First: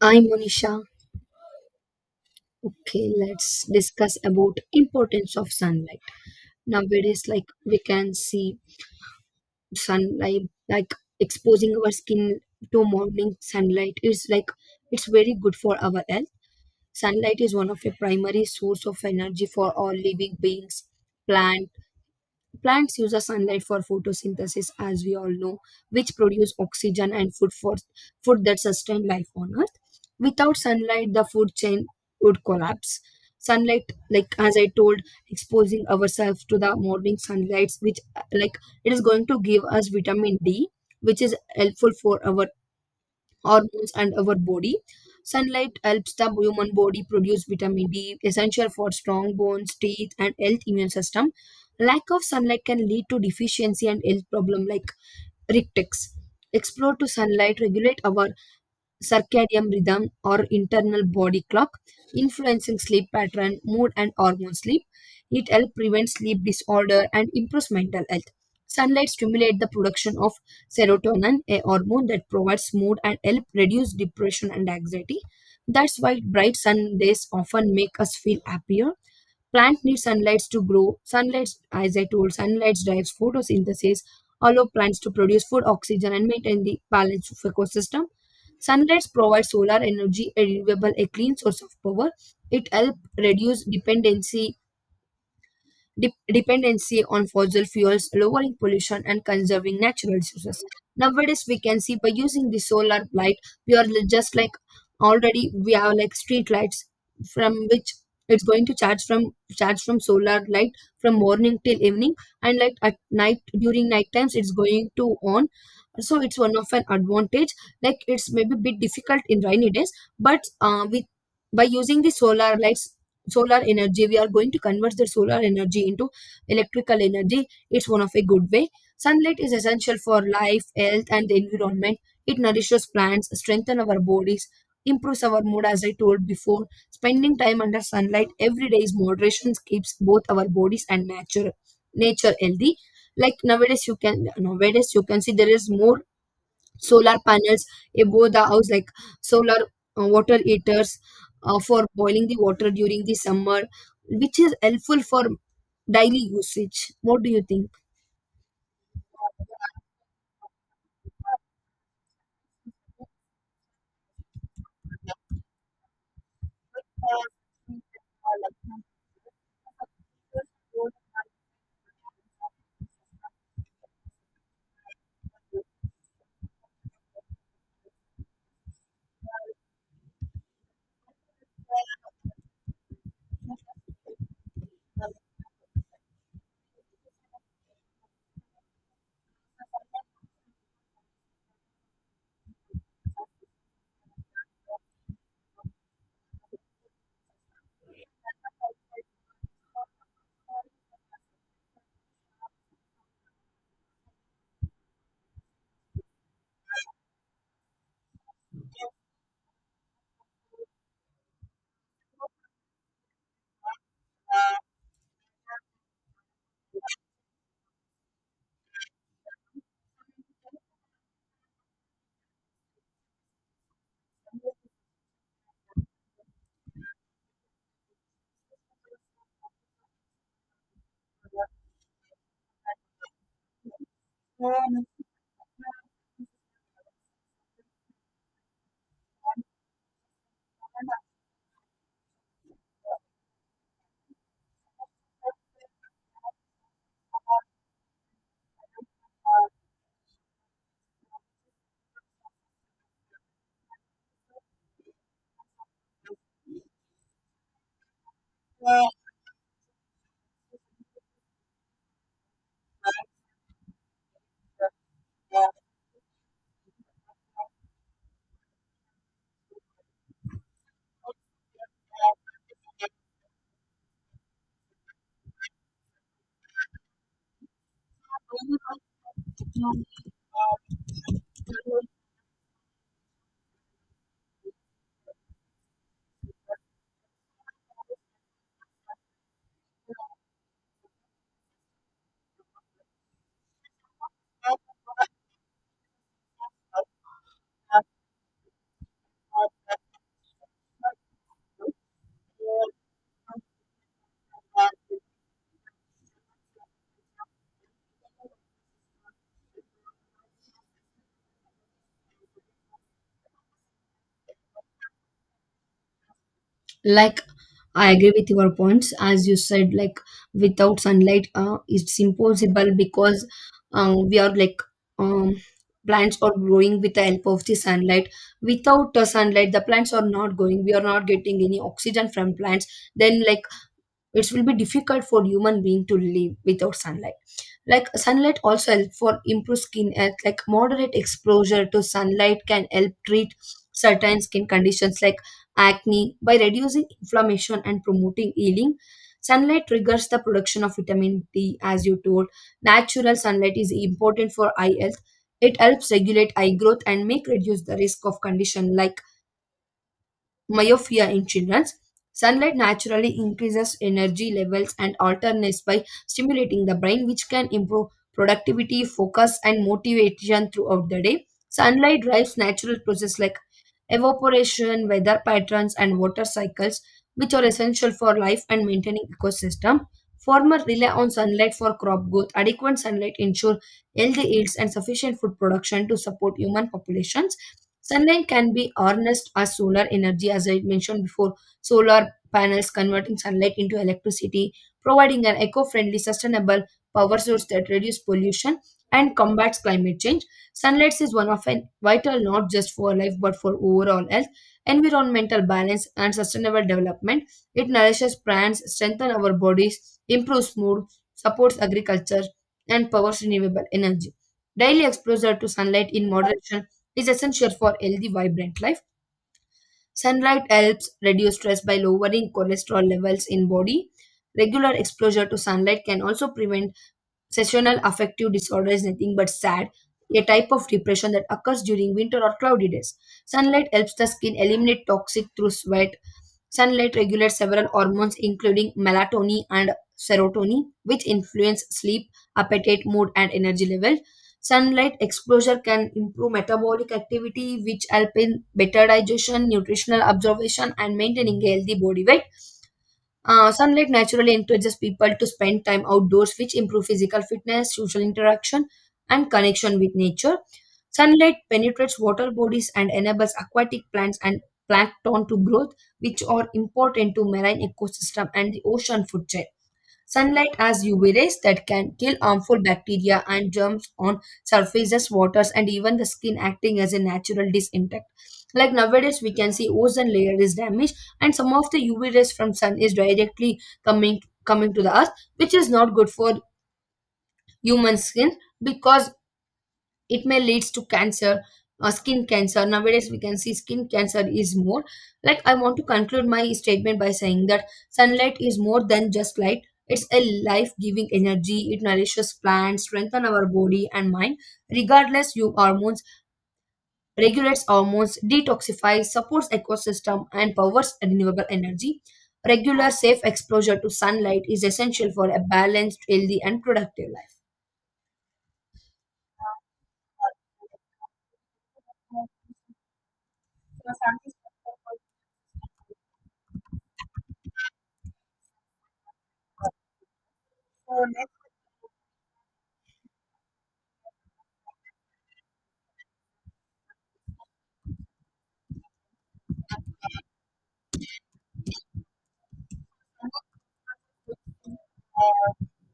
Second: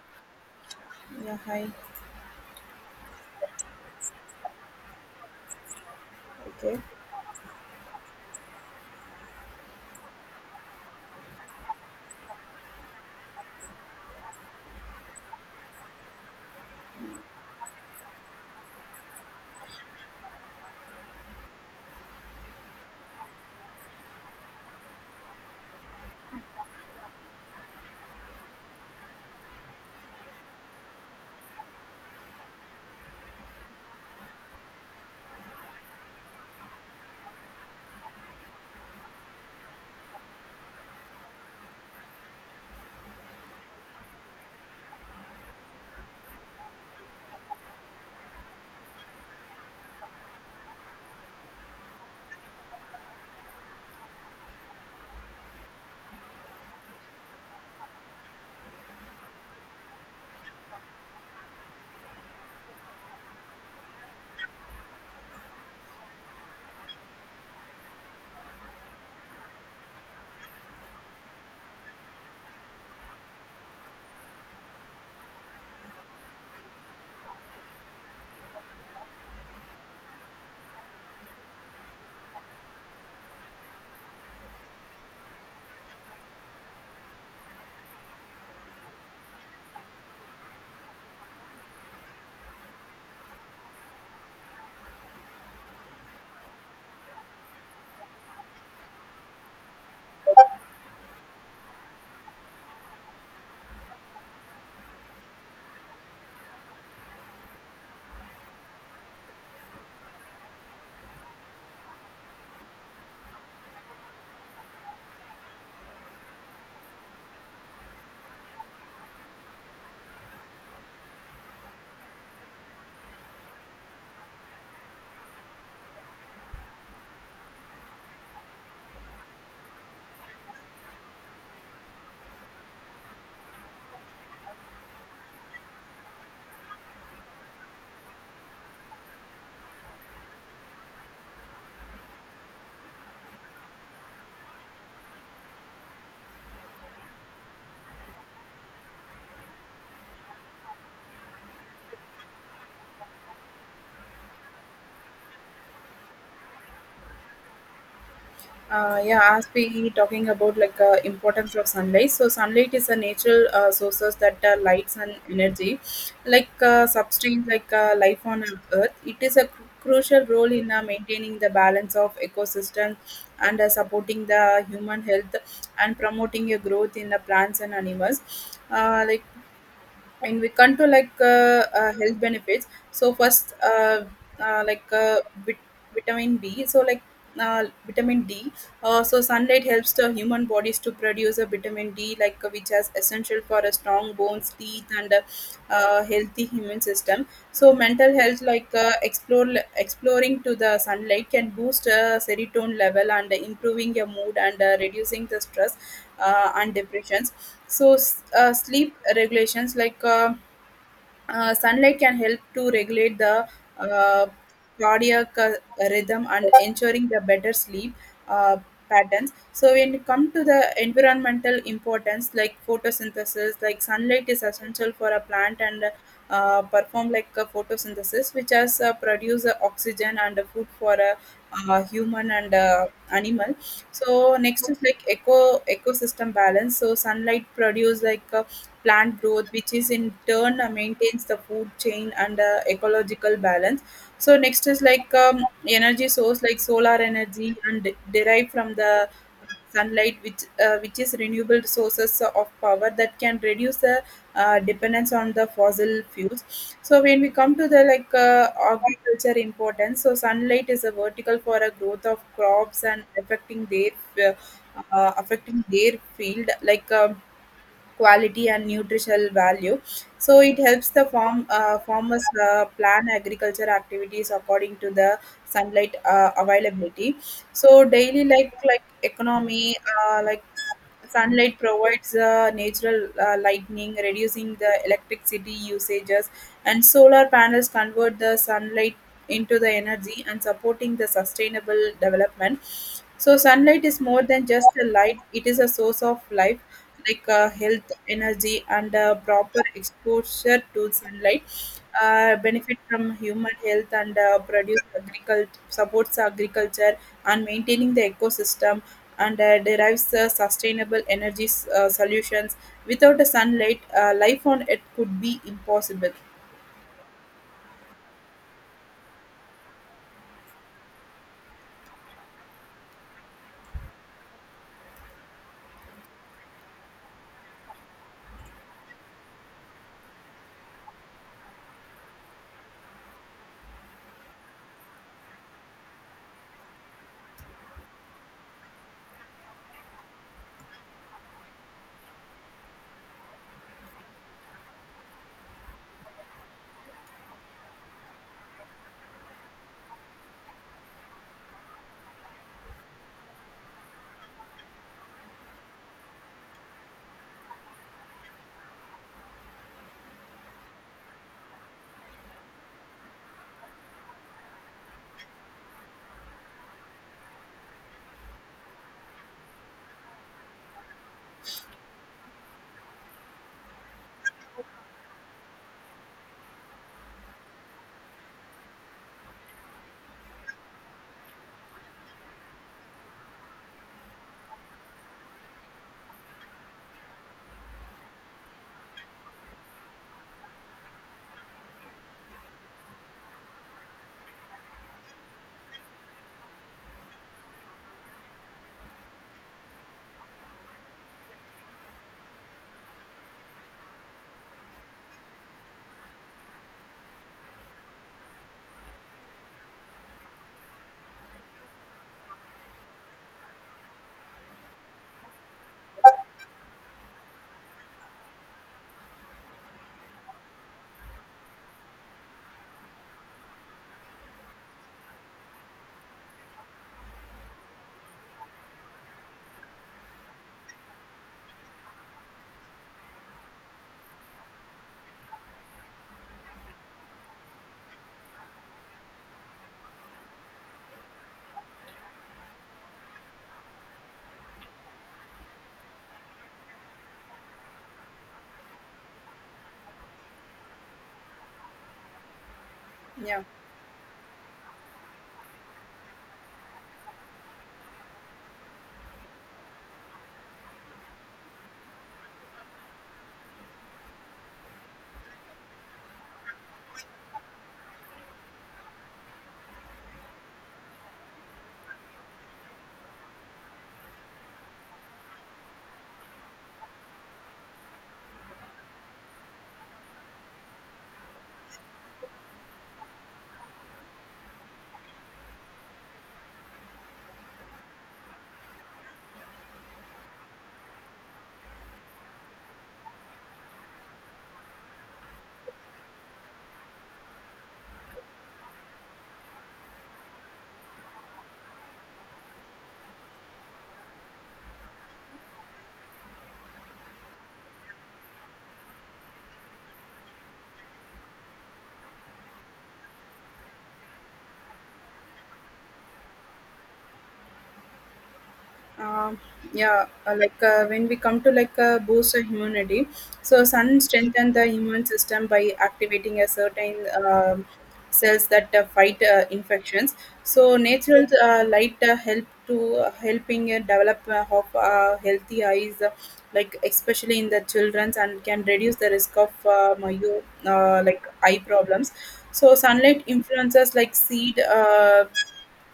I'm Monisha. Yeah, hi. Okay, let's discuss about importance of sunlight. Okay. Nowadays, we can see sunlight, like exposing our skin to morning sunlight is it's very good for our health. Sunlight is one of a primary source of energy for all living beings, plant, Plants use the sunlight for photosynthesis, as we all know, which produce oxygen and food for food that sustain life on Earth. Without sunlight, the food chain would collapse. Sunlight, like as I told, exposing ourselves to the morning sunlight, which it is going to give us vitamin D, which is helpful for our hormones and our body. Sunlight helps the human body produce vitamin D, essential for strong bones, teeth, and health immune system. Lack of sunlight can lead to deficiency and health problem like rictics. Explore to sunlight regulate our circadian rhythm or internal body clock, influencing sleep pattern, mood, and hormone sleep. It helps prevent sleep disorder and improves mental health. Sunlight stimulates the production of serotonin, a hormone that provides mood and help reduce depression and anxiety. That's why bright sun days often make us feel happier. Plant need sunlight to grow. Sunlight, as I told, sunlight drives photosynthesis, allow plants to produce food, oxygen, and maintain the balance of ecosystem. Sunlight provides solar energy, a renewable, a clean source of power. It helps reduce dependency dependency on fossil fuels, lowering pollution, and conserving natural resources. Nowadays, we can see by using the solar light, we are li- just like already we have like street lights from which it's going to charge from solar light from morning till evening, and like at night during night times it's going to on. So it's one of an advantage. Like it's maybe a bit difficult in rainy days, but with by using the solar lights, solar energy, we are going to convert the solar energy into electrical energy. It's one of a good way. Sunlight is essential for life, health, and the environment. It nourishes plants, strengthens our bodies, improves our mood. As I told before, spending time under sunlight every day is moderation, keeps both our bodies and nature healthy. Like nowadays you can see there is more solar panels above the house, like solar water heaters for boiling the water during the summer, which is helpful for daily usage. What do you think? Yeah, as we talking about importance of sunlight. So sunlight is a natural sources that lights and energy, substance life on Earth. It is a crucial role in maintaining the balance of ecosystem and supporting the human health and promoting a growth in the plants and animals. Uh, like and we come to health benefits, so first uh, like uh, vit- vitamin b, so vitamin d, so sunlight helps the human bodies to produce a vitamin D, which is essential for a strong bones, teeth, and a healthy human system. So mental health, like explore exploring to the sunlight, can boost serotonin level and improving your mood and reducing the stress and depressions. So sleep regulations, like. Sunlight can help to regulate the uh, cardiac rhythm and ensuring the better sleep uh, patterns. So when it come to the environmental importance, like photosynthesis, like sunlight is essential for a plant and perform like a photosynthesis, which has produce oxygen and food for a human and animal. So next is like ecosystem balance. So sunlight produce plant growth, which is in turn maintains the food chain and ecological balance. So next is like energy source like solar energy and derived from the sunlight, which is renewable sources of power that can reduce the dependence on the fossil fuels. So when we come to the agriculture importance, so sunlight is a vertical for a growth of crops and uh, affecting their field like. Quality and nutritional value. So it helps the farmers plan agriculture activities according to the sunlight availability. So daily economy, sunlight provides natural lightning, reducing the electricity usages, and solar panels convert the sunlight into the energy and supporting the sustainable development. So, sunlight is more than just a light, it is a source of life, health, energy, and proper exposure to sunlight. Benefit from human health and produce agriculture supports agriculture and maintaining the ecosystem and derives sustainable energy solutions. Without the sunlight, life on Earth could be impossible. Like I agree with your points. As you said, like without sunlight, it's impossible because we are like um, plants are growing with the help of the sunlight. Without the sunlight, the plants are not going, we are not getting any oxygen from plants. Then like it will be difficult for human being to live without sunlight. Like sunlight also help for improve skin health. Like moderate exposure to sunlight can help treat certain skin conditions like acne by reducing inflammation and promoting healing. Sunlight triggers the production of vitamin D, as you told. Natural sunlight is important for eye health. It helps regulate eye growth and make reduce the risk of condition like myopia in children. Sunlight naturally increases energy levels and alternates by stimulating the brain, which can improve productivity, focus, and motivation throughout the day. Sunlight drives natural processes like evaporation, weather patterns, and water cycles, which are essential for life and maintaining ecosystem. Farmers rely on sunlight for crop growth. Adequate sunlight ensure healthy yields and sufficient food production to support human populations. Sunlight can be harnessed as solar energy. As I mentioned before, solar panels converting sunlight into electricity, providing an eco friendly, sustainable power source that reduces pollution and combats climate change. Sunlight is one of an vital, not just for life but for overall health, environmental balance, and sustainable development. It nourishes plants, strengthens our bodies, improves mood, supports agriculture, and powers renewable energy. Daily exposure to sunlight in moderation is essential for healthy, vibrant life. Sunlight helps reduce stress by lowering cholesterol levels in body. Regular exposure to sunlight can also prevent Sessional affective disorder, is nothing but SAD, a type of depression that occurs during winter or cloudy days. Sunlight helps the skin eliminate toxic through sweat. Sunlight regulates several hormones, including melatonin and serotonin, which influence sleep, appetite, mood, and energy level. Sunlight exposure can improve metabolic activity, which help in better digestion, nutritional absorption, and maintaining a healthy body weight. Yeah. Sunlight naturally encourages people to spend time outdoors, which improve physical fitness, social interaction, and connection with nature. Sunlight penetrates water bodies and enables aquatic plants and plankton to grow, which are important to marine ecosystem and the ocean food chain. Sunlight has UV rays that can kill harmful bacteria and germs on surfaces, waters, and even the skin, acting as a natural disinfectant. Like nowadays, we can see ozone layer is damaged, and some of the UV rays from sun is directly coming to the earth, which is not good for human skin, because it may leads to cancer, skin cancer. Nowadays we can see skin cancer is more. Like I want to conclude my statement by saying that sunlight is more than just light. It's a life giving energy. It nourishes plants, strengthen our body and mind, regardless you hormones, regulates hormones, detoxifies, supports ecosystem, and powers renewable energy. Regular safe exposure to sunlight is essential for a balanced, healthy, and productive life. Um, yeah, when we come to boost the immunity, so sun strengthens the immune system by activating a certain cells that fight infections. So natural light helping develop of healthy eyes, like especially in the childrens, and can reduce the risk of myo like eye problems. So sunlight influences like seed. Uh,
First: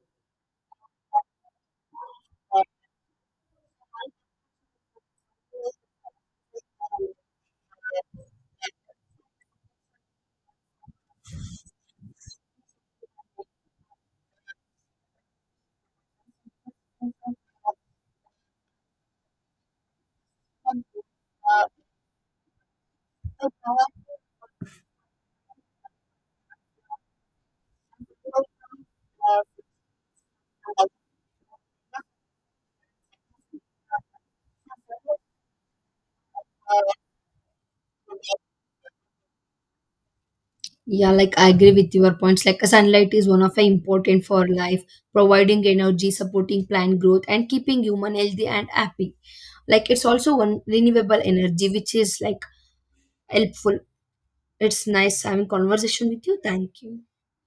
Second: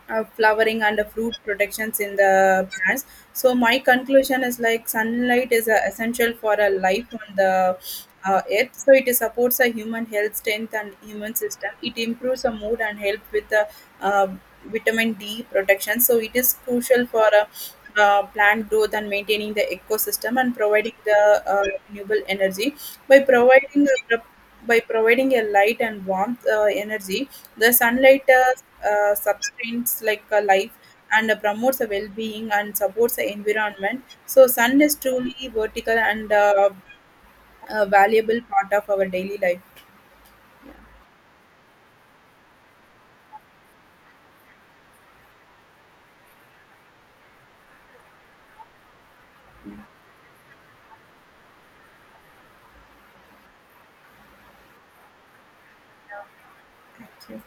uh, Flowering and the fruit protections in the plants. So my conclusion is like sunlight is essential for a life on the earth. So it supports a human health, strength, and human system. It improves a mood and help with the uh, vitamin D protection. So it is crucial for plant growth and maintaining the ecosystem and providing the renewable energy by providing the by providing a light and warmth energy, the sunlight sustains like a life and promotes a well-being and supports the environment. So sun is truly vertical and a valuable part of our daily life. Yeah, like I agree with your points. Like sunlight is one of the important for life, providing energy, supporting plant growth, and keeping human healthy and happy. Like it's also one renewable energy, which is like helpful. It's nice having conversation with you. Thank you. Thank you.